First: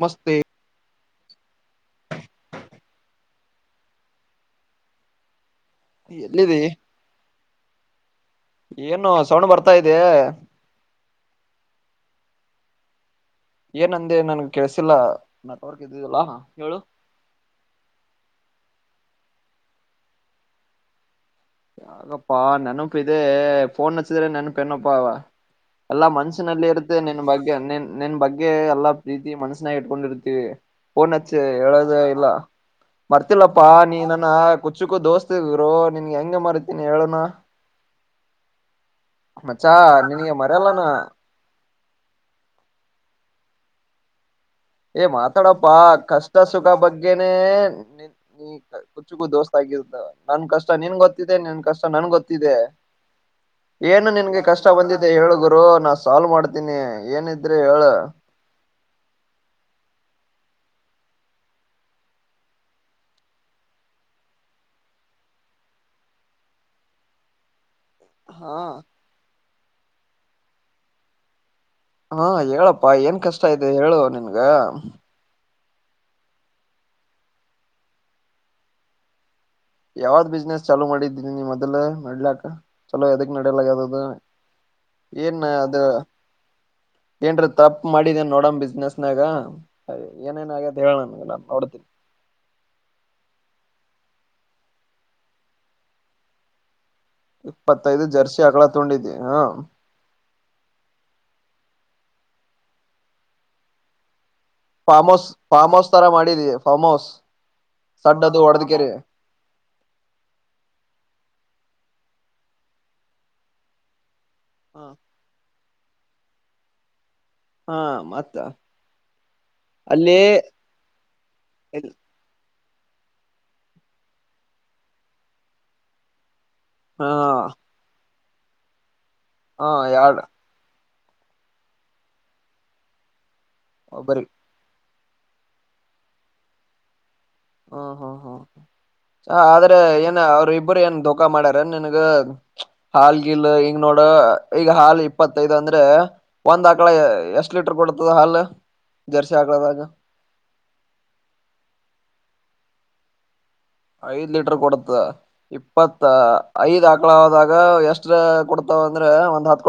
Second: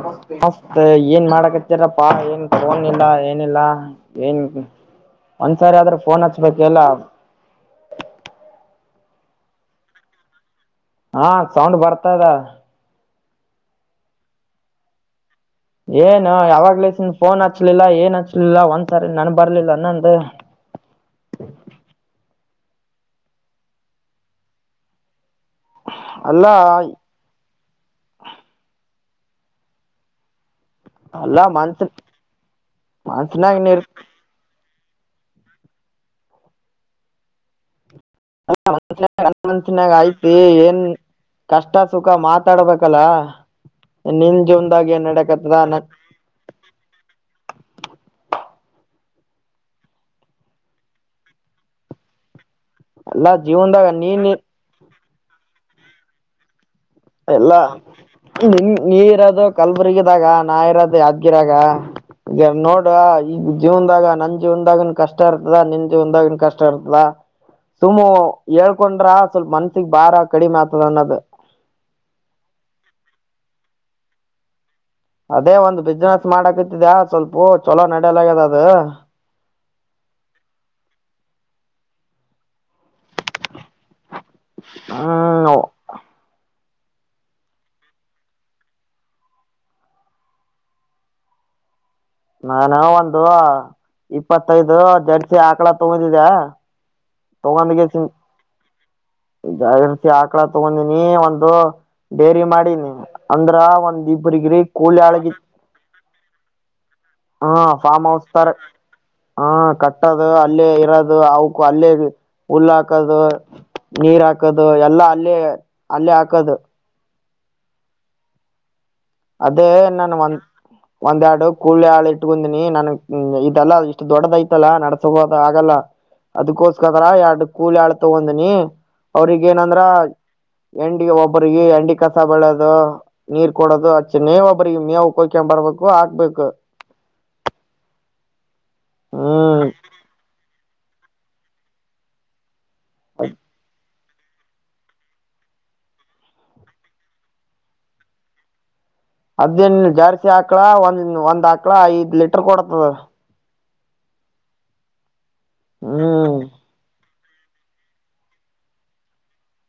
ನಮಸ್ತೆ ಮಸ್ತ್ ಏನ್ ಮಾಡಕ ಪ್ಪಾ ಏನ್ ಫೋನ್ ಇಲ್ಲ ಏನಿಲ್ಲ ಏನ್ ಸರಿ ಆದ್ರೂ ಫೋನ್ ಎಲ್ಲಿದಿ ಹಚ್ಬೇಕ ಎಲ್ಲ ಏನು ಸೌಣ್ ಬರ್ತಾ ಇದೆ ಹಾ ಸೌಂಡ್ ಬರ್ತಾದ ಏನ್ಂದೆ ನನ್ಗ್ ಕೇಸಿಲ್ಲ ಏನು ಯಾವಾಗ್ಲಸನ್ ಫೋನ್ ಹಚ್ಲಿಲ್ಲ ಏನ್ ಹಚ್ಲಿಲ್ಲ ಒಂದ ಸರಿ ನನ್ು ಬರ್ಲಿಲ್ಲ ನಂದ ಯಗಪ್ಪಾ ನೆನಪ ಇದೆ ಫನ್ ನಚ್ಚಿದ್ರ ನೆನಪಣನಪ್ಪಾ ಎಲ್ಲಾ ಅಲ್ಲಾ ಮನ್ಸಿನಲ್ಲಿ ಇರುತ್ತೆ ನಿನ್ ಬಗ್ಗೆ ನಿನ್ ನಿನ್ ಬಗ್ಗೆ ಎಲ್ಲಾ ರೀತಿ ಮನಸ್ಸನಾಗ ಇಟ್ಕೊಂಡಿರ್ತೀವಿ ಓನ್ಚ್ಚ ಅಲ್ಲಾ ಮನ್ಸ ಹೇಳೋದ ಇಲ್ಲ ಮನ್ಸನಾಗ ಮರ್ತಿಲ್ಲಪ್ಪಾ ನೀರ್ ನೀನಾನ ಕುಚ್ಚುಕ ದೋಸ್ತ ಇದರು ನಿನ್ಗೆ ಹೆಂಗೆ ಮರತೀನಿ ಹೇಳೋಣ ಂಿನಾಗ ಆಯ್ತಿ ನಿನಗೆ ಏನ್ ಮರೆಯಲ್ಲನಾ ಕಷ್ಟ ಟ ಸುಖ ಮಾತಾಡ್ಬೇಕಲ್ಲ ನಿನ್ ಜೀವನ್ದಾಗ ಏ ಏನ್ ಮಾತಾಡಪ್ಪಾ ನಡಕತ್ತದ ಕಷ್ಟ ಸುಖ ಬಗ್ಗೆನೆೇ ನಿ ನೀ ಕುಚುಗೂ ದೋಸ್ತ ಆಗಿ ನನ್ ಕಷ್ಟ ನಿನ್ ಗೊತ್ತಿದೆ ನನ್ ಕಷ್ಟ ನನ್ ಗೊತ್ತಿದೆ ಎಲ್ಲಾ ಜೀವನ್ದಾಗ ಏನು ನೀನ್ ನಿನ್ಗೆ ಕಷ್ಟ ಬಂದಿದೆ ಹೇಳಗರು ನಾ ಸಾಲ್ವ್ ಮಾಡ್ ಎಲ್ಲ ನಿನ್ ನೀರದ ಕಲ್ಬುರ್ಗಿದಾಗ ನಾ ಇರೋದ ಯಾದ್ಗಿರಾಗ ಈ ನೋಡ ಈಗ ಜೀವನ್ದಾಗ ನನ್ ಜೀವನದಾಗನ್ ಕಷ್ಟ ಇರ್ತದ ನಿನ್ ಜೀವನ್ದಾಗನ್ ಕಷ್ಟ ಇರ್ತದ ಸುಮ್ಮು ಹಾ ಹೇಳ್ಕೊಂಡ್ರ ಸ್ವಲ್ಪ ಮನ್ಸಿಗ್ ಬಾರ ಕಡಿಮೆ ಆಗ್ತದ ಅನ್ನೋದು ಹಾ ಹೇಳಪ್ಪಾ ಏನ್ ಕಷ್ಟ ಇದೆ ಹೇಳುವ ನಿನ್ಗ ಅದೇ ಒಂದ್ ಬಿಸ್ಿನನೆಸ್ ಮಾಡಾಕತಿದ್ಯಾ ಸ್ವಲ್ಪ ಚಲೋ ನಡಲಾಗ್ಯದ ಅದು ಯಾವ್ದ್ ಬಿಸ್ನೆಸ್ ಚಾಲೂ ಮಾಡಿದ್ದೀನಿ ನೀವು್ ಮದಲ ನಡ್ಲಕ್ ಚಲೋ ಯದಕ್ ನಡಲ ಯಾವ್ದದು ಏನ್ ಹ್ಮ್ ಅದು ಏನ್ರ ತಪ್ಪ ಮಾಡಿದೇನ್ ನೋಡಣ ಬಿಸ್ನೆಸ್ನಾಗ ಏನೇನ ಆಗದ ಹೇಳಣ ನೋಡತನಿ ನಾನು ಒಂದು ಇಪ್ಪತ್ತೈದು ಜಡ್ಸಿ ಆಕಳ ತುಗುದಿದ ತಗೊಂಡ ಜಸ ಇಪ್ಪತ್ತೈದು ಜರ್ಸಿ ಆಕಳ ತೊಂಡಿದ್ದಿ ಹಾ ಆಕಳ ತಗೊಂಡಿನಿ ಒಂದು ಬಡೇರಿ ಮಾಡಿನಿ ಅಂದ್ರ ಒಂದಿ ಒಬರಿಗರಿಿ ಕೂಳಿ ಫಾರ್ಮ್ ಹೌಸ್ ಹಳಗಿ ಫಾರ್ಮ್ ಹೌಸ್ ತರ ಮಾಡಿದಿ ಫಾರ್ಮ್ ಹೌಸ್ ಹಾ ಫಾರ್ಮ್ ಸಣ್ಣದು ಹೌಸ್ತಾರೆ ಹೊಡದಗೆರೆ ಹಾ ಕಟ್ಟದು ಅಲ್ಲೇ ಇರೋದು ಅ ಅಲ್ಲೇ ಹುಲ್ಲ ಹಾಕದು ನೀರ್ ಹಾಕ ಹಾಕದು ಎಲ್ಲಾ ಅಲ್ಲೇ ಅಲ್ಲೇ ಹಾಕದು ಹಾ ಮತ್ತ ಅದೇ ನಾನು ಅಲ್ಲಿ ಒಂದ್ ಒಂದ ಎರಡು ಕೂಳಿ ಹಾಳು ಇಟ್ಕೊಂಡ ನನ್ ಇದಲ್ಲ ಇಷ್ಟು ದೊಡ್ಡದಐತಲ್ಲ ನಡ್ಸಬೋದು ಆಗಲ್ಲ ಅದ್ಕೋಸ್ಕಕರ ಹಾ ಎರಡು ಕೂಲ್ ಎಳ್ ತಗೊಂಡನಿ ಅವ್ರಗ ಹಾ ಏನಂದ್ರ ಯಾಡ್ ಎಂಡಿ ಒಬ್ಬ್ರಿಗೆ ಎಂಡಿ ಕಸ ಬೆಳೋದು ನೀರ್ ಕೊಡೋದು ಅಚ್ಚ ಒಬ್ಬರಿ ನೇವ್ ಒಬ್ರಿಗೆ ಮೇವು ಕೋಗ್ಕೊಂಡ ಬರ್ಬೇಕು ಹಾಕ್ಬೇಕು ಹ್ಮ್ ಹ್ಮ್ ಹ್ಮ್ ಹ್ಮ್ ಆದ್ರೆ ಏನ್ ಅವರು ಒಬ್ರ ಏನ್ ಧಃಖಾ ಮಾಡ್ಯಾರ ನನ್ ಹಾಲ್ಗಿಲ್ ಹಂಗ ನೋಡ ಈಗ ಹಾಲು ಇಪ್ಪತ್ತೈದು ಅಂದ್ರೆ ಒಂದ್ ಆಕಳ ಎಷ್ಟ್ ಲೀಟರ್ ಕೊಡತದ ಹಾಲು ಅದೇನ್ ಜರ್ಸಿ ಹಾಕ್ಳ ಒಂದ ಒಂದ್ ಹಾಕ್ಳ ಐದ್ ಲೀಟರ್ ಕೊಡತದ ಐದ್ ಲೀಟರ್ ಕೊಡತ ಇಪ್ಪತ್ತ ಹ್ಮ್ ಐದ್ ಮಕ್ಕಳಾಗ ಎಷ್ಟ ಕೊಡ್ತಾವ ಅಂದ್ರೆ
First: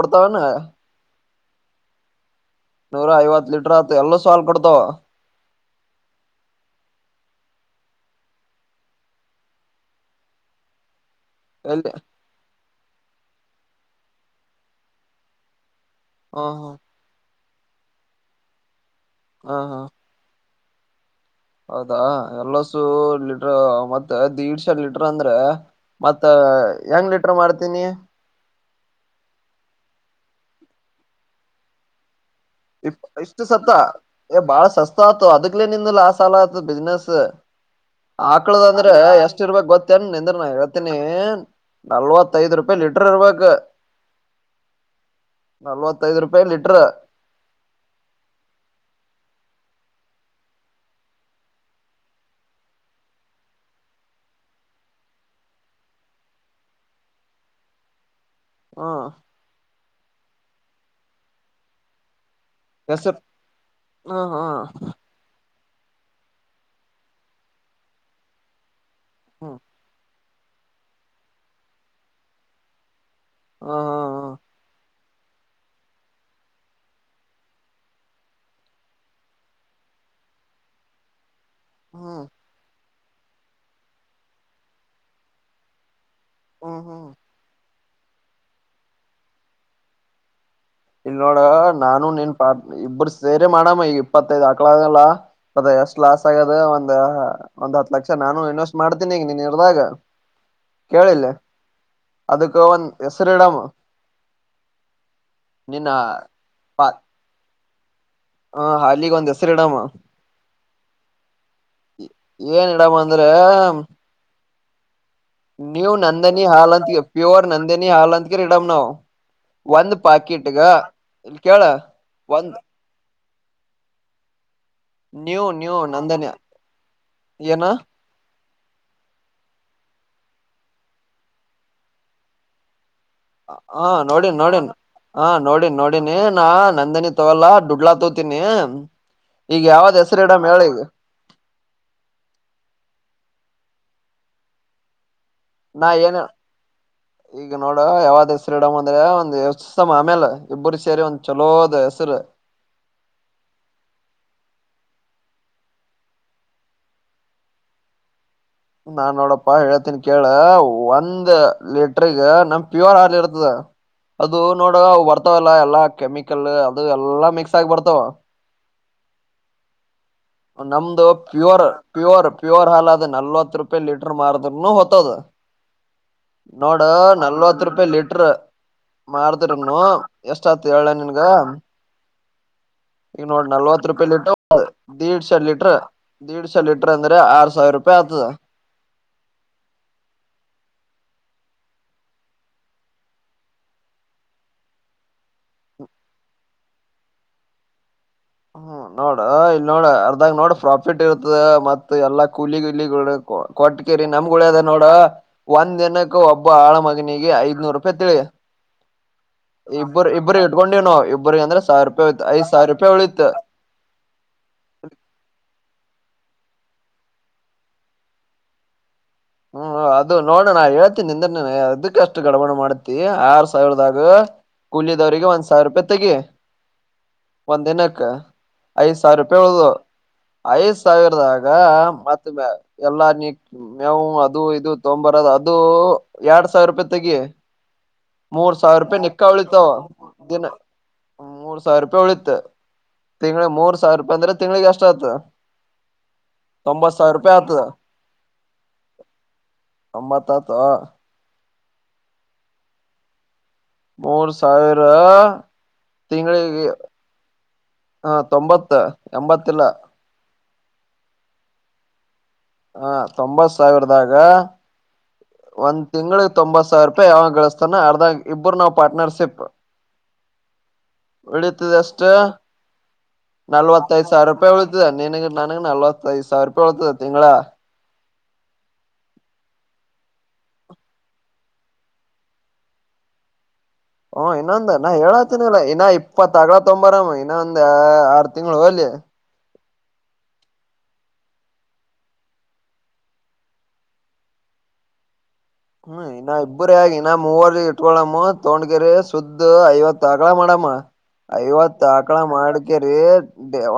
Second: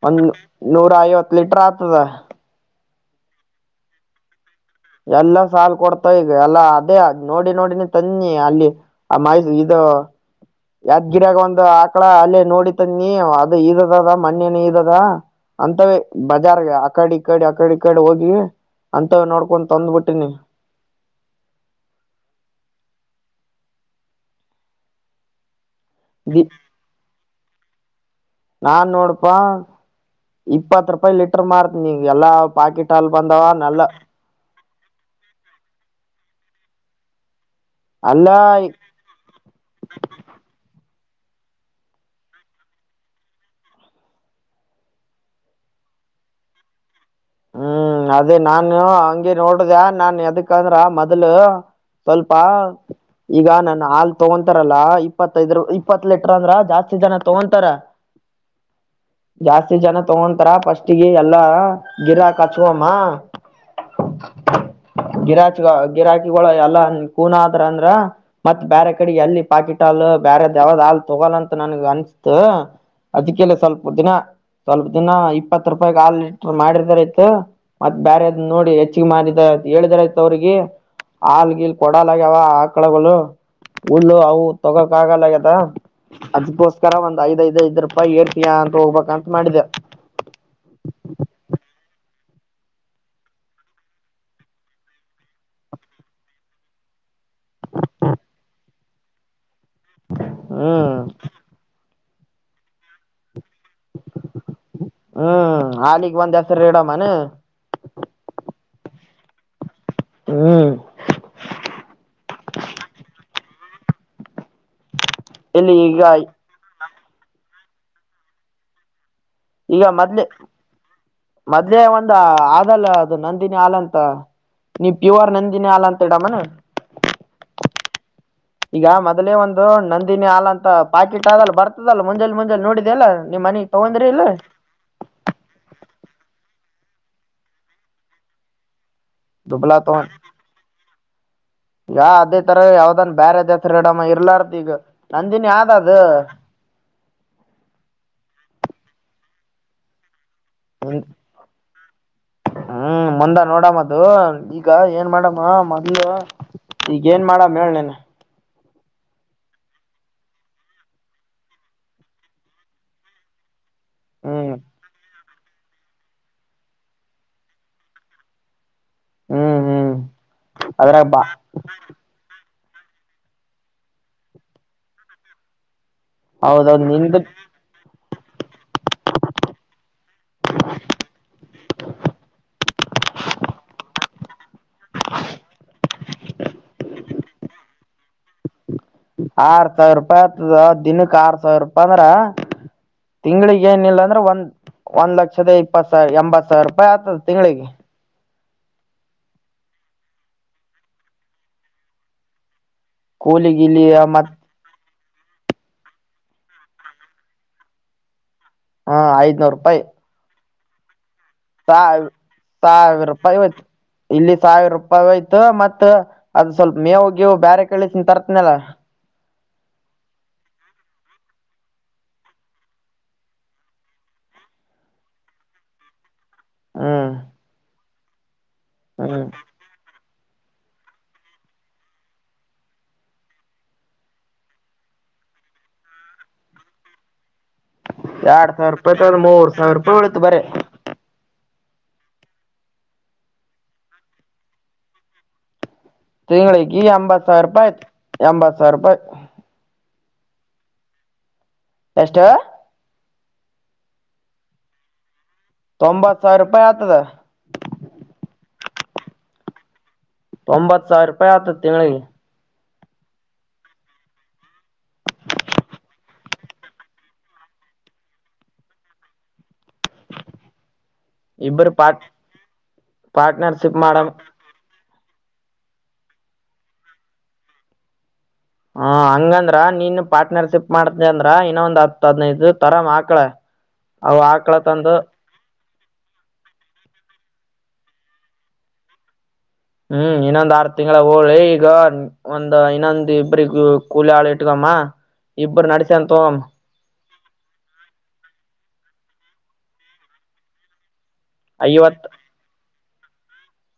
ಒಂದು್ ನೂರ ಐವತ್ತು ಲೀಟರ್ ಆತದ ನೂರ ಐವತ್ ಲೀಟರ್ ಎಲ್ಲ ಸ ಸಾಲ್ ಕೊ ಎಲ್ಲಾ ಸಾಲು ಕೊಡ್ತಾವ ಈಗ ಎಲ್ಲಾ ಅದೇ ನೋಡಿ ನೋಡಿ ತನ್ನಿ ಅಲ್ಲಿ ಆ ಮಸ ಇ ಗಿರಾಗ ಒಂದು ಎಲ್ಲಿ ಆಕಳ ಅಲ್ಲೇ ನೋಡಿ ತನ್ನಿ ಅದು ಇದದ ಅದ ಮನ್ನನ ಇದದ ಅಂತವ ಹ ಹ ಬಜಾರ್ಗೆ ಅಕಡಿ ಇಕಡಿ ಅಕಡಿ ಕಾಡೆ ಹೋಗಿ ಅಂತ ಹ ನೋಡ್ಕೊಂಡು ಹಾ ತಂದ್ಬಿಟ್ಟಿನಿ ಹೌದಾ ಎಲ್ಲಸು ಲಿಟ್ರ ಮತ್ತೆ್ೀಡ್ಶ ಲೀಟ್ರ ಅಂದ್ರೆ ಮತ್ತ ದಿ ಹೆಂಗ್ ಲೀಟರ್ ಮಾಡ್ತೀನಿ ನಾನ್ ನೋಡಪಾ ಇಪ್ಪತ್ ರೂಪಾಯಿ ಲೀಟರ್ ಮಾಡಾರತನಿ ನೀ ಎಲ್ಲ ಇ ಇಷ್ಟು ಸತ್ತ ಎ ಬಾಳ ಸಸ್ ಆಯತು ಅದಕ್ಲೆೇ ನಿಂದು ಲಾಸ್ ಆಾಲ ಆತು ಬಿಸ್ನೆಸ್ ಅಲ್ಲಾ ಹಾಕ್ಳದ ಅಂದ್ರೆ ಎಷ್ಟ ಇರ್ಬೇಕಕ್ ಗೊತ್ತೇನ್ ನಿಂದ ಹೇತನ ನಲ್ವತ್ತೈದು್ ರೂಪಾಯಿ ಲಿಟ್ರ ಇರ್ಬೇಕು ನಲ್ವತ್ತೈದು ರೂಪಾಯಿ ಲಿಟ್ರ ಹ್ಮ್ ಅದೇ ನಾನು ಹಂಗಗೆ ನೋಡ್ದ ನಾನ್ ಯದಕ್ಕಂದ್ರ ಮೊದ್ಲು ಸ್ವಲ್ಪ ಈಗ ನನ್ ಹಾಲ್ ತಗೊತಾರಲ್ಲಾ ಇಪ್ಪತ್ತೈದರು ಇಪ್ಪತ್ ಲೀಟರ್ ಅಂದ್ರ ಜಾಸ್ತಿ ಜನ ತಗೊಂತಾರ ಹ್ಮ ಜಾಸ್ತಿ ಜನ ತಗೊಂತಾರ ಪಫಸ್ಟ್ಿಗೆ ಎಲ್ಲಾ ಗಿರ ಹಾಕ್ ಕಚವಾಮ ಹೆಸರು ಹ್ಮ ಹ್ಮ ಗರಾಾಜ ಗಿರಾಕಿಗಳು ಎಲ್ಲ ಕೂನ ಆದ್ರ ಅಂದ್ರ ಮತ್ ಬೇರೆ ಕಡೆ ಎಲ್ಲಿ ಪಾಕಿಟ್ಲ್ ಬೇರೆ ಯಾವ್ದ್ ಹಾಲ್ ತಗೋಲ್ಲಂತ ನನ್ಗೆ ಅನ್ಸತು ಅದಕ್ಕೆಲ್ಲ ಹ್ಮ ಸ್ವಲ್ಪ ದಿನ ಹ್ಮ ಹ್ಮ ಸ್ವಲ್ಪ ದಿನ ಇಪ್ಪತ್ತು ರೂಪಾಯಿಗ್ ಆಲ್ ಮಾಡಿದಾರ ಆತು ಮತ್ ಬೇರೆದ್ ನೋಡಿ ಹೆಚ್ಚಿಗೆ ಮಾಡಿದಾರ ಹೇಳಿದಾರಾಯತು ಅವ್ರಿಗೆ ಆಲ್ಗೀಲ್ ಹ್ಮ್ ಕೊಡಲ್ ಹ್ಮ್ ಆಗ್ಯಾವ ಆಕಳಗಳು ಹುಲ್ಲು ಅವು ತಗೋಕ್ ಆಗಲ್ಲ ಆಗ್ಯದ ಹ್ಮ್ ಅದ್ಕ್ಕೋಸ್ಕರ ಹ್ಮ್ ಒಂದ್ ಐದಐದ್ ಐದು್ ರೂಪಾಯಿ ಏರ್ಟಿಯ ಅಂತ ಹೋಗ್ಬೇಕಂತ ಮಾಡಿದೆೆ ಇಲ್ ನೋಡ ನಾನು ನೀನ್ ಪಾ ಇಬ್ಬರು ಸೇರಿ ಮಾಡಮ್ಮ ಈ ಇಪ್ಪತ್ತೈದ್ ಹಕ್ಳಲ್ಲ ಅದ ಎಷ್ಟ್ ಲಾಸ್ ಆಗದ ಒಂದ್ ಒಂದ್ ಹತ್ ಲಕ್ಷ ನಾನು ಇನ್ವೆಸ್ಟ್ ಮಾಡ್ತೀನಿ ಈಗ ನೀ ದಾಗ ಹ್ಮ್ ಕೇಳಿಲ್ಲೆ ಅದಕ್ಕ ಒಂದ ಹೆಸರಿಡಾಮ ಹ್ಮ್ ನಿನ್ನ ಆಲಿಿಗೆ ಬಂದ ಹೆಸ ರಡ ಮನೆ ಹಾ ಹಾಲಿಗ್ ಒಂದ್ ಹೆಸರು ಇಡಮ್ಮ ಹ್ಮ್ ಏನ್ ಇಡಮ್ಮ ಅಂದ್ರೆ ಇಲ್ಲಿ ನೀವು ಈಗ ನಂದಿನಿ ಹಾಲ್ ಅಂತ ಪ್ಯೂರ್ ನಂದಿನಿ ಹಾಲ್ ಅಂತಗೆರಿ ಇಡಮ್ ನಾವವು ಈಗ ಮದ್ಲೆ ಇಲ್ ಕೇಳ ಮದ್ಲೇ ಒಂದು ಒಂದ್ ಆದಲ್ಲ ಅದು ನಂದಿನಿ ಹಾಲಂತ ನೀವ ಪ್ಯೂರ್ ನೀವು ನಂದಿನಿ ನೀವು ಅಲ ಅಂತ ನಂದನಿ ಹೇಳಮ್ಮನ ಏನ ಈಗ ಮೊದಲೇ ಒಂದು ನಂದಿನಿ ಹಲ್ ಅಂತ ಪಾಕೆಟ್ ಆದಲ್ಲಿ ಬರ್ತದಲ್ಲ ಮುಂಜೆ ಮುಂಜೆ ನೋಡಿದ ಅಲ್ಲ ನಿಮ್ ಮನಿ ಹಾ ತಗೊಂಡ್ರಿ ಇಲ್ಲ ನೋಡನ್ ನೋಡನ್ ಹ ನೋಡನ್ ನೋಡಿನಿ ನಾ ನಂದನಿ ತೊಗಲ್ಲಾ ದುಡ್ಲಾ ತೋತೀನಿ ಈಗ ದುಬಲಾ ಯಾವ್ದ್ ತೋೊಂಡ ಹೆಸರು ಇಡಮ್ ಹೇಳಿ ಈಗ ಯ ಅದೇ ತರ ಯಾವ್ದನ್ ಬೇರೆ ಅದ ಡಮ್ಮ ಇರ್ಲಾರ್ದ ಈಗ ನಂದಿನಿ ಯ್ದ ನಾ ಅದು ಏನ್ ಈಗ ನೋಡ ಯಾವದ ಹೆ ಶ್ರೀಡಮ್ ಅಂದ್ರೆ ಒಂದ್ ಎತ್ಸ ಆಮೇಲೆ ಇಬ್ಬರು ಹ್ಮ್ ಸೇರಿ ಒಂದ್ ಚಲೋದ ಹೆಸರು ಮುಂದ ನೋಡಮ್ಮದು ಈಗ ಏನ್ ಮಾಡಮ್ಮ ಮೊದ್ಲು ಈಗ ಏನ್ ಮಾಡ ಮನೇನ್ ನಾನ್ ನೋಡಪ್ಪಾ ಹೇತೀನಿ ಕೇಳ ಒಂದ್ ಲೀಟ್ರಗ ನಮ ಪ್ಯೂರ್ ಹಾಲ ಇರ್ತದ ಅದು ಹ್ಮ್ ನೋಡವ ಅವು ಬರ್ತಾವಲ್ಲಾ ಎಲ್ಲಾ ಕೆಮಿಕಲ್ ಅದು ಎಲ್ಲಾ ಮಿಕ್ಸ್ ಆಗಿ ಬರ್ತಾವ ಹ್ಮ್ ಹ್ಮ್ ನಮ್ದು ಅದ್ರಾಗ ಬಾ ಪ್ಯೂರ್ ಪ್ಯೂರ್ ಪ್ಯೂರ್ ಹಾಲ ಅದ ನಲ್ವತ್ತು ರೂಪಾಯಿ ಲೀಟರ್ ಮಾರದರುನು ಹೊತದ ನೋಡ ಹೌದೌದ್ ನಿಂದ ನಲ್ವತ್ ರೂಪಾಯಿ ಲೀಟರ್ ಮಾಡ್ದರಮನು ಎಷ್ಟ ಆತ ಹೇಳಳ್ ನಿನ್ಗ ಈಗ ನೋಡ ನಲ್ವತ್ ರೂಪಾಯಿ ಲೀಟ್ರ ದಡ್ ಶ ಲೀಟ್ರ ದೀಡ್ ಶ ಲೀಟರ್ ಅಂದ್ರೆ ಆರ್ ಸಾವಿರ ರೂಪಾಯಿ ಆಗ್ತದ ಆರ್ ಸಾವಿರ ರೂಪಾಯಿ ಆತದ ದಿನಕ್ಕೆ ಆರ್ ಸಾವಿರ ರೂಪಾಯಿ ಅಂದ್ರ ತಿಂಗಳಿಗೆ ಏನಿಲ್ಲ ಅಂದ್ರೆ ಒಂದ್ ಒಂದ್ ಲಕ್ಷದ ಇಪ್ಪತ್ ಸಾವಿರ ಎಂಬತ್ ಸಾವಿರ ರೂಪಾಯಿ ಆಗ್ತದೆ ತಿಂಗಳಿಗೆ ಹ್ಮ ನೋಡ್ರ ಇಲ್ ನೋಡ ಅರ್ದಾಗ ನೋಡ್ರ ಪ್ರಾಫಿಟ್ ಇರ್ತದ ಮತ್ ಎಲ್ಲಾ ಕೂಲಿಗ ಇಲ್ಲಿ ಕೂಲಿ ಗಿಲಿ ಕೊಟ್ಟಕೇರಿ ಮತ್ ನಮ್ಗಳು ಅದ ನೋಡ ಒಂದ್ ದಿನಕ್ಕ ಒಬ್ಬ ಆಳ ಮಗನಿಗೆ ಐದನೂರು ರೂಪಾಯಿ ತಿಳಿ ಹಾ ಆಯ್ತು ಇಬ್ಬರು ಇಬ್ಬರು ಇಡ್ಕೊಂಡೇವ ನ ಇಬ್ಬರು ಸಾವಿ ಸಾವಿರ ರೂಪಾಯಿ ಹೋಯ್ತು ಇಲ್ಲಿ ಸಾವಿರ ರೂಪಾಯಿ ಹೋಯ್ತು ಮತ್ತ ಅದು ಸ್ವಲ್ಪ ಮೇವು ಗೇವು ಬೇರೆ ಕಳಸನ್ ತರ್ತನಲ್ಲ ಹ್ಮ್ ಅದು ನೋಡಣಾ ಹೇಳ್ತೀನಿ ನಿಂದನ ಅದಕ್ಕಷ್ಟು ಗಡಬಣ ಮಾಡ್ತಿ ಆರ್ ಸಾವಿರದಾಗ ಕೂಲಿಯಿದವ್ರರಿಗೆ ಒಂದ್ ಸಾವಿರ ರೂಪಾಯಿ ತೆಗಿ ಹ್ಮ ಒಂದ್ ದಿನಕ್ಕ ಐದ್ ಸಾವಿರ ರೂಪಾಯಿ ಉಳದು ಐದ್ ಸಾವಿರದಾಗ ಮತ್ತ ಎಲ್ಲ ನೀ ಯವು ಅದು ಇದು ತೊಂಬರ್ದು ಅದು ಎರಡ್ ಸಾವಿರ ರೂಪಾಯಿ ತೆಗಿ ಎರಡ್ ಮೂರ್ ಸಾವಿರ ರೂಪಾಯಿ ತಗೊಂಡ್ ಮೂರ್ ನಿಕ್ಕಾವಳಿತಾವ ಸಾವಿರ ರೂಪಾಯಿ ಉಳಿತು ಬರೀ ದಿನ ಮೂರ್ ಸಾವಿರ ರೂಪಾಯಿ ಉಳಿಿತ ತಿಂಗಳ ಮೂರ್ ಸಾವಿರ ರೂಪಾಯಿ ಅಂದ್ರೆ ತಿಂಗ್ಳಿಗೆ ಅಷ್ಟ ಆತ ತಿಂಳಿಗೆ ಎಂಬತ್ ಸಾವಿರ ರೂಪಾಯಿ ಆಯ್ತು ಎಂಬತ್ ಸಾವಿರ ರೂಪಾಯಿ ಅಮ್ಮ ತತ ಎಷ್ಟ ಮೂರು ಸಾವಿರ ತೊಂಬತ್ ಸಾವಿರ ತಿಂಗಳಿಗೆ ರೂಪಾಯಿ ಆತದ ಹ ತೊಂಬತ್ತ ಎಂಬತ್ತಲ್ಲ ತಂಬತ್ತು ಸಾವಿರ ರೂಪಾಯಿ ಆತಾದ ತಿಂಗಳಿಗೆ ಹಾ ತೊಂಬತ್ ಸಾವಿರದಾಗ ಒಂದ್ ತಿಂಗಂಳಗ್ ತೊಂಬತ್ ಸಾವಿರ ರೂಪಾಯಿ ಯಾವಾಗ ಗಳಿಸ್ತಾನ ಅರ್ಧಾಗ ಇಬ್ಬರು ನಾವ್ ಪಾರ್ಟ್ನರ್ಶಿಪ್ ಇಬ್ಬರು ಉಳಿತದಷ್ಟ ಪಾರ್ಟ್ ಪಾರ್ಟ್ನರ್ಶಿಪ್ ಮಾಡ ನಲ್ವತ್ತೈದ ಸಾವಿರ ರೂಪಾಯಿ ಉಳಿತಿದೆ ನೀನಗೆ ನನು ನಲ್ವತ್ತೈಐದು ಸಾವಿರ ರೂಪಾಯಿ ಉಳತದ ತಿಂಗಳ ಹಾ ಹಂಗಂದ್ರ ನೀನ್ ಪಾರ್ಟನರ್ಶಿಪ್ ಮಾಡ್ತ ಅಂದ್ರ ಇನ್ನೊ ಒಂದ್ ಹತ್ ಹದ್ನೈದು ತರಮಆಕ್ಳ ಹ ಇನ್ನೊಂದ ನಾ ಹೇಳಾತೀನಿಲ್ಲಾ ಹಾ ಇಪ್ಪತ್ತಆಕಳ ತೊಂಬರಮ್ಮ ಇನ್ನ ಒಂದ ಆರು ತಿಂಗಳು ಹೊಲಿ ಹ್ಮ್ ಇನ್ನೊಂದ್ ಆರ್ ತಿಂಗಳ ಹೋಲಿ ಈಗ ಒಂದ ಇನ್ನೊಂದ ಇಬ್ರಗ ಕೂಲಿ ಆಳು ಇಟ್ಕಳ ಮ್ ಮಾ ಇಬ್ಬರು ನಡಿತಾದತೋಮ ನಾ ಮೂವರ್ ಇಟ್ಕೊಳಮ್ಮ ತೊಗೊಂಡಕೇರಿ ಸುದ್ದ ಐವತ್ ಆಕಳ ಮಾಡಮ್ಮ ಐವತ್ತು ಐವತ್ ಆಕಳ ಮಾಡಕೇರೀ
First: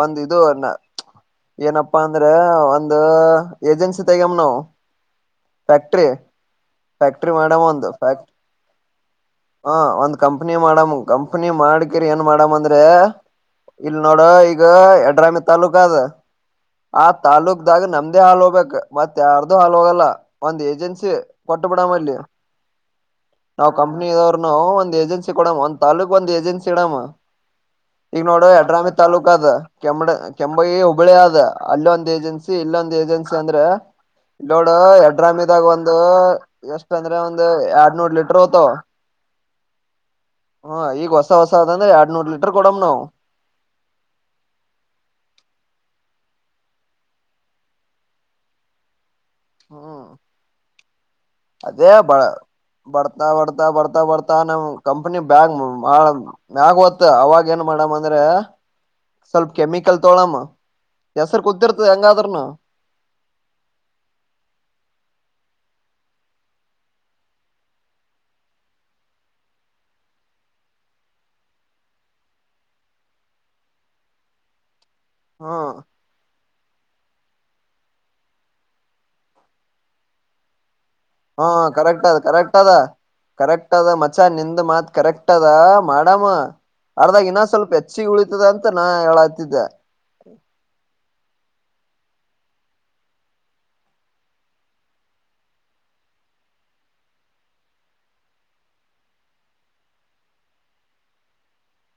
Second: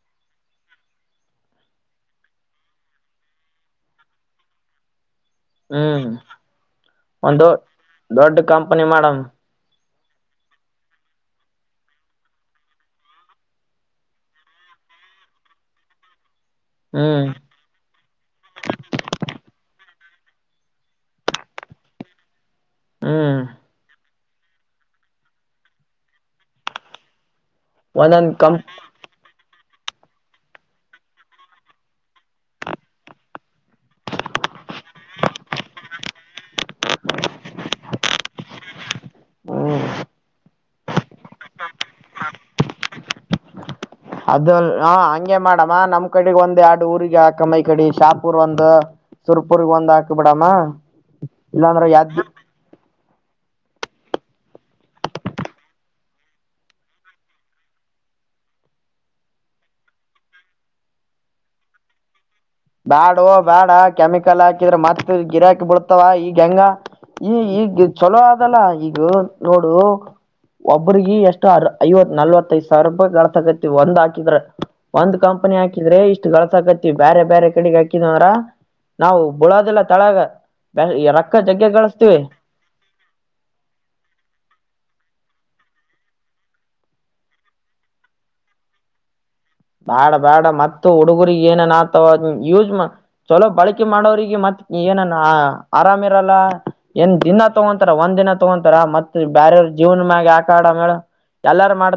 ಒಂದ ಇದು ಏನಪ್ಪಾ ಅಂದ್ರೆ ಒಂದ ಏಜೆನ್ಸಿ ತೆಗೆಮ ನಾವು ಫ್ಯಾಕ್ಟ್ರಿ ಹ್ಮ್ ಫ್ಯಾಕ್ಟ್ರಿ ಒಂದು ಮಾಡಮ್ ಫ್ಯಾಕ್ಟ್ ದೊಡ್ಡ ಕಂಪನಿ ಮಾಡಮ್ ಹ ಒಂದ್ ಕಂಪ್ನಿ ಮಾಡಮ ಕಂಪನಿ ಮಾಡಕಿರ್ ಏನ್ ಮಾಡಾಮ ಅಂದ್ರೆ ಇಲ್ ನೋಡ ಈಗ ಯಡ್ರಾಮಿ ತಾಲ್ಲೂಕ ಅದ ಆ ಹ್ಮ್ ತಾಾಲೂಕ್ದಾಗ ನಮ್ದೇ ಹಾಲ್ ಹೋಗ್ಬೇಕ್ ಮತ್ ಯಾರ್ದು ಹಾಲ್ ಹೋಗಲ್ಲ ಒಂದ್ ಏಜೆನ್ಸಿ ಕೊಟ್ಟು ಬಿಡಾಮಲ್ಲಿ ಹ್ಮ್ ಇದ್ನು ಒಂದು ಏಜೆನ್ಸಿ ಕೊಡಮ್ ಒಂದ ತಾಲೂಕ್ ಒಂದ್ಏಜೆನ್ಸಿ ಇಡಾಮ ಈಗ ಒಂದೊಂದ್ ನೋಡ ಕಂಪ್ ಯಡ್ರಾಮಿ ತಾಲ್ಲೂಕ ಅದ ಕೆಂಬಡ ಕೆಂಭಾವಿ ಹುಬ್ಳಿ ಅದ ಅಲ್ಲೊಂದ್ ಏಜೆನ್ಸಿ ಇಲ್ಲೊಂದ್ ಏಜೆನ್ಸಿ ಅಂದ್ರೆ ಇಲ್ ನೋಡು ಎಡ್ರಾಮಿದಾಗ ಒಂದು ಎಷ್ಟ ಅಂದ್ರೆ ಒಂದು ಎರಡ್ ನೂರ್ ಲೀಟ್ರ ಹೋಗ್ತಾವ ಹ್ಮ್ ಹಾ ಈಗ ಹೊಸ ಹೊಸ ಅದಂದ್ರೆ ಎರಡ್ ನೂರ್ ಲೀಟರ್ ಕೊಡಮ ನಾವು ಅದ ಹ ಹಂಗೆ ಮಾಡಮ್ಮ ನಮ್ ಕಡೆಗ ಒಂದ್ ಎರಡು ಊರಿಗೆ ಆಕಮ ಇಕಡಿ ಶಾಪೂರ್ ಒಂದು ಸುರ್ಪುರ್ಗ ಒಂದ್ ಹ್ಮ್ ಹಾಕ್ ಬಿಡಮ್ಮ ಇಲ್ಲಾಂದ್ರ ಅದೇ ಬ ಯದ್ ಭರ್ತ ಬರ್ತ ಬರ್ತಾ ಬರ್ತಾ ಬರ್ತಾ ನಮ್ ಕಂಪ್ನಿ ಬ್ಯಾಗ ಬಾಳ ಮ್ಯಾಗ್ ಹೋತ್ತ ಅವಾಗ ಏನ್ ಮಾಡಮ ಅಂದ್ರೆ ಸ್ವಲ್ಪ ಕೆಮಿಕಲ್ ತೊಳಮ್ಮ ಹೆಸರು ಕೂತಿರ್ತದ ಹೆಂಗಾದ್ರನು ಬ್ಯಾಡ ಓ ಬ್ಯಾಡ ಕೆಮಿಕಲ್ ಹಾಕಿದ್ರೆ ಮತ್ತ ಗಿರಾಕಿ ಬಿಡ್ತಾವ ಈಗ ಹೆಂಗ ಈ ಈಗ ಚಲೋ ಅದಲ್ಲ ಈಗ ನೋಡು ಒಬ್ರಗ ಎಷ್ಟು ಅರ್ ಐವತ್ ನಲ್ವತ್ತೈದ ಸಾವಿರ ರೂಪಾಯಿಳತಕತಿ ಒಂದ್ ಹಾಕಿದ್ರ ಒಂದ ಹ್ಮ ಕಂನಿ ಹಾಕಿದ್ರೆ ಇಷ್ಟು ಲಾಸಕತಿ ಬೇರೆ ಬೇರೆ ಕಡೆಗೆ ಹಾಕಿದವ್ರ ನಾವು ಬುಳೋದಿಲ್ಲ ತಳಗ ರೊಕ್ಕ ಹಾ ಜಗ್ಗೆ ಕರೆಕ್ಟ್ ಅದ ಗಳಸ್ತೀವಿ ಕರೆಕ್ಟ್ ಅದ ಕರೆಕ್ಟ್ ಅದ ಮಚ ನಿಂದ ಮಾತ್ ಕರೆಕ್ಟ್ ಅದ ಮಾಡಮ್ಮ ಅರ್ದಾಗ ಇನ್ನ ಸ್ವಲ್ಪ ಹೆಚ್ಚಿಗೆ ಉಳಿತದ ಅಂತ ನಾ ಹೇಳ ಬಾಡ ಬಾಡ ಮತ್ತ ಹುಡುಗರಿಗೆ ಏನ ಆತವಾ ಯೂಸ್ ಚಲೋ ಬಳಕೆ ಮಾಡೋರಿಗೆ ಮತ್ತೆ ಏನ ರ ಆರಾಮೇ ಇರಲ್ಲ ಏನ್ ದಿನ ತಗೊಂತಾರ ಒಂದ್ ದಿನ ತಗೊಂತಾರ ಮತ್ತೆ ಬ್ಯರವ್ರ ಜೀವನ್ ಮ್ಯಾಗೆ ಆಟಆಡಮ್ ಹೇಳ್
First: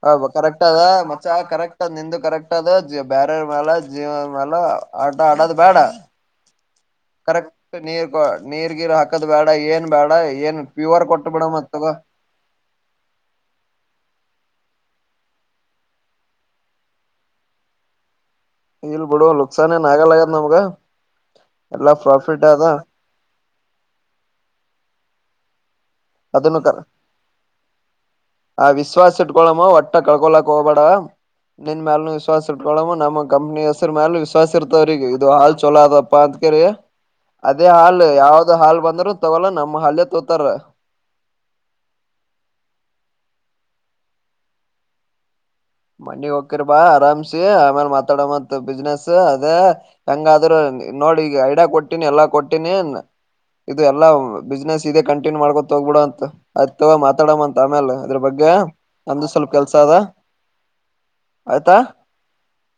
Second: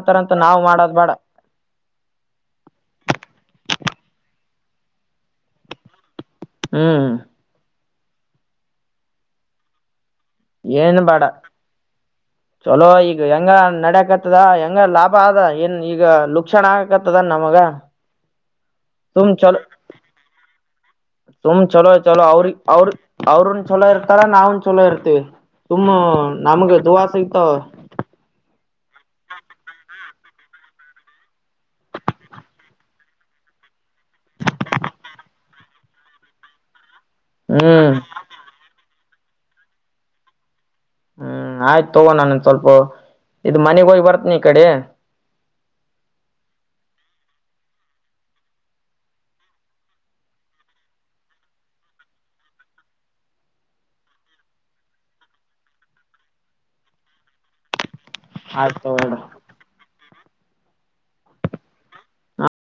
ಅ ಕರೆಕ್ಟ್ ಅದ ಮಚ್ಚ ಕರೆಕ್ಟ್ ಅದ ನಿಂದು ಕರೆಕ್ಟ್ ಆಟದ ಬ್ಯಾರರ್ ಮೇಾಲ ಜೀವದ ಮೇಾಲ ಆಟ ಆಡೋದು ಬೇಡ ಹ್ಮ್ ಕರೆಕ್ಟ್ ನೀರ್ ನೀರ್ ಗಿರ ಹಾಕದ ಬೇಡ ಏನ್ ಬೇಡ ಏನ್ ಪ್ಯೂರ್ ಬಾಡ ಕೊಟ್ಟ ಬಿಡ ಮತ್ ತಗೋ ಚಲೋ ಈಗ ಹೆಂಗ ನಡಕತ್ತದಂಗ ಹಂಗ ಲಾಭ ಆದ ಏನ್ ಈಗ ಲುಕ್ಷಣ ಆಗಕತ್ತದೇನ ನಮಗ ಇಲ್ ಬಿಡು ಲುಕ್ಸಾನ್ ನ್ ಆಗಲ್ಲ ಆಗದ್ ನಮ್ಗ ತುಮ ಚಲೋ ಎಲ್ಲಾ ಚಲೋ ಅವ್ ಪ್ರಾಫಿಟ್ ಅದ ಅವ್ರ ಅವ್ರ ಚಲೋ ಇರ್ತಾರ ನಾವನ್ ಚಲೋ ಇರ್ತೀವಿ ತುಮ್ಮ ಅದನ್ನು ನಮ್ಗೆ ದದುುವಾಸ ಇತವ ಆ ವಿಶ್ವಾಸ ಇಟ್ಕೊಳಮ್ಮ ಒಟ್ಟ ಕಳ್ಕೊಳಕ್ ಹೋಗಬೇಡ ನಿನ್ ಮ್ಯಾಲ ವಿಶ್ವಾಸ ಇಟ್ಕೊಳಮ್ಮ ನಮ್ಮ ಕಂಪ್ನಿ ಹೆಸರ ಮ್ಯಾಲ ವಿಶ್ವಾಸ ಇರ್ತವ್ರಗ ಇದು ಹಾಲ್ ಚಲೋದಪ್ಪ ಅಂತ ರಿ ಅದೇ ಹ್ಮ್ ಹಾಲ್ ಯಾವ್ದ್ ಹಾಲ್ ಬಂದ್ರೂ ತಗೊಲ್ಲ ನಮ್ಮ ಹಲ್ಲೆ ತೋತಾರ ಹ್ಮ್ ಆಯ್ತು ತಗೋಣಾನಂದ ಸ್ವಲ್ಪ ಇದ ಮನೆಗ್ ಹೋಗಿ ಬರ್ತನ ಈ ಕಡೆ ಮ್ಣಿಗೆಗ್ ಹಕಿರ್ ಬಾ ಆರಾಮ್ಸಿ ಆಮೇಲೆ ಮಾತಾಡೋ ಮತ್ ಬಿಸ್ನೆಸ್ ಅದೇ ಹೆಂಗಾದ್ರೂ ನೋಡಿ ಈಗ ಐಡಿಯಾ ಕೊಟ್ಟೀಿನಿ ಎಲ್ಲಾ ಕೊಟ್ಟೀನಿ ಇದು ಎಲ್ಲಾ ಬಿಸ್ನೆಸ್ ಇದೆ ಕಂಟಿನ್ಯೂ ಮಾಡ್ಕೊತ ಹೋಗ್ಬ ಬಿಡ ಅಂತ ಅ್ ತಗ ಮಾತಾಡ ಅಂತತ್ ಆಮೇಲೆ ಇದ್ರ ಬಗ್ಗೆ ಆಯ್ತ್ ತಗೋ ಇಡು. ನನ್ನದು ಸ್ವಲ್ಪ ಕೆಲಸ ಅದೆ ಆಯ್ತಾ.